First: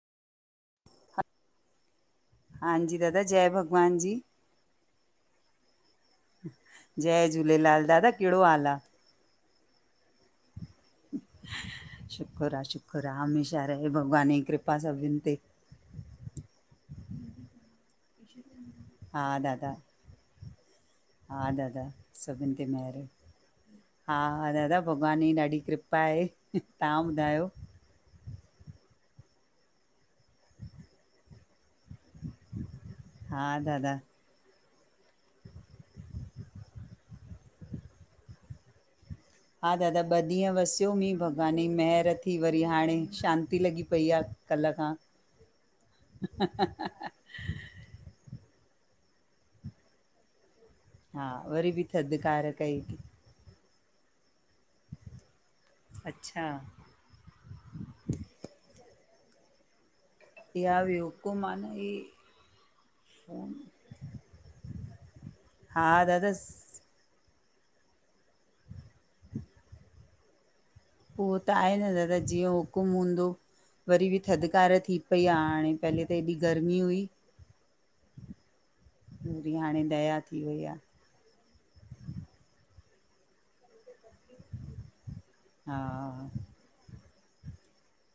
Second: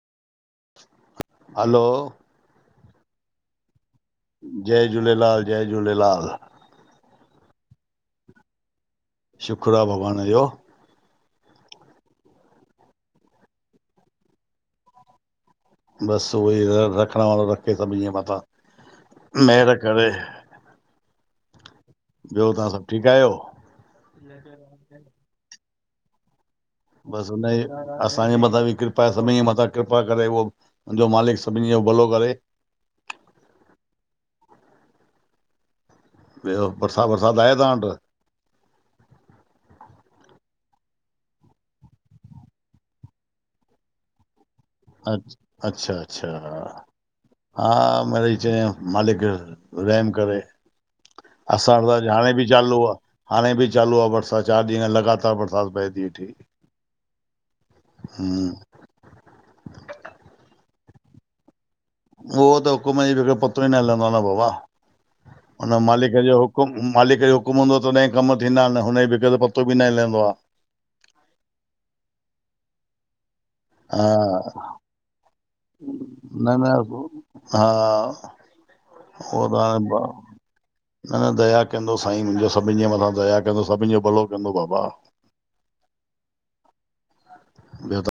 हलो। हांजी दादा। जय भॻवान जी। जय झूलेलाल, जय झूलेलाल। जय झूलेलाल। दादा कहिड़ो हालु आहे। शुक्र आहे भॻवान जो। शुखरु आ शुखर आ हमेशा रहे भॻवान ई कृपा सभिनि ते। बसि उहो ई रखण वारो रखे सभिनि जे मथां हा महिर दादा करे। हा दादा ॿियो सबिनि ते तव्हां सभु मेहिर, ठीकु आहियो हा -हा, दादा भॻवान ई ॾाढी कृपा आहे। तव्हां बसू ॿुधायो उनई असांजे मथां बि कृपा ए सभिनि जे मथां कृपा करे उहो मुंहिंजो मालिक सभिनी जो भलो करे। हा दादा ॿियो बरसात वरसाति आहे तव्हां वटि? हा दादा ॿ ॾींहं वसियो मींहु भॻवान जी महिर थी वरी हाणे शांती लॻी पई आ। कल्ह खां अ अच्छा- अच्छा। हा मिड़ई चयऊं मालिक रहम करे। हा वरी असां बि वटि त हाणे बि थधिकार चालू कई आ। थी। हाणे बि चालू आ बरसाति, चारि ॾींहं लॻातार बरसाति पए ती वेठी। अच्छा हम्म इहा बि हुक्म आन ई उहो त हुकुम जे ई पतो ई न हिलंदो आ न बाबा हुन हा मालिक जो दादा हुकुमु मालिक जो हुकुमु हूंदो तॾहिं कमु थींदा इन हुनजे बिगर पतो बि न हिलंदो आ। उहो त आहे न दादा जीअं हुकुम हूंदो। हा वरी बि थधिकार थी पई आ हाणे पहले त एॾी न न गर्मी हुई। हा ज़ू उहो बि त हाणे ब- दया थी वई आ। न -न, दया कंदो साईं मुंहिंजो सभिनि जे मथां दया कंदो सभिनि जो भलो कंदो बाबा। हा ॿियो त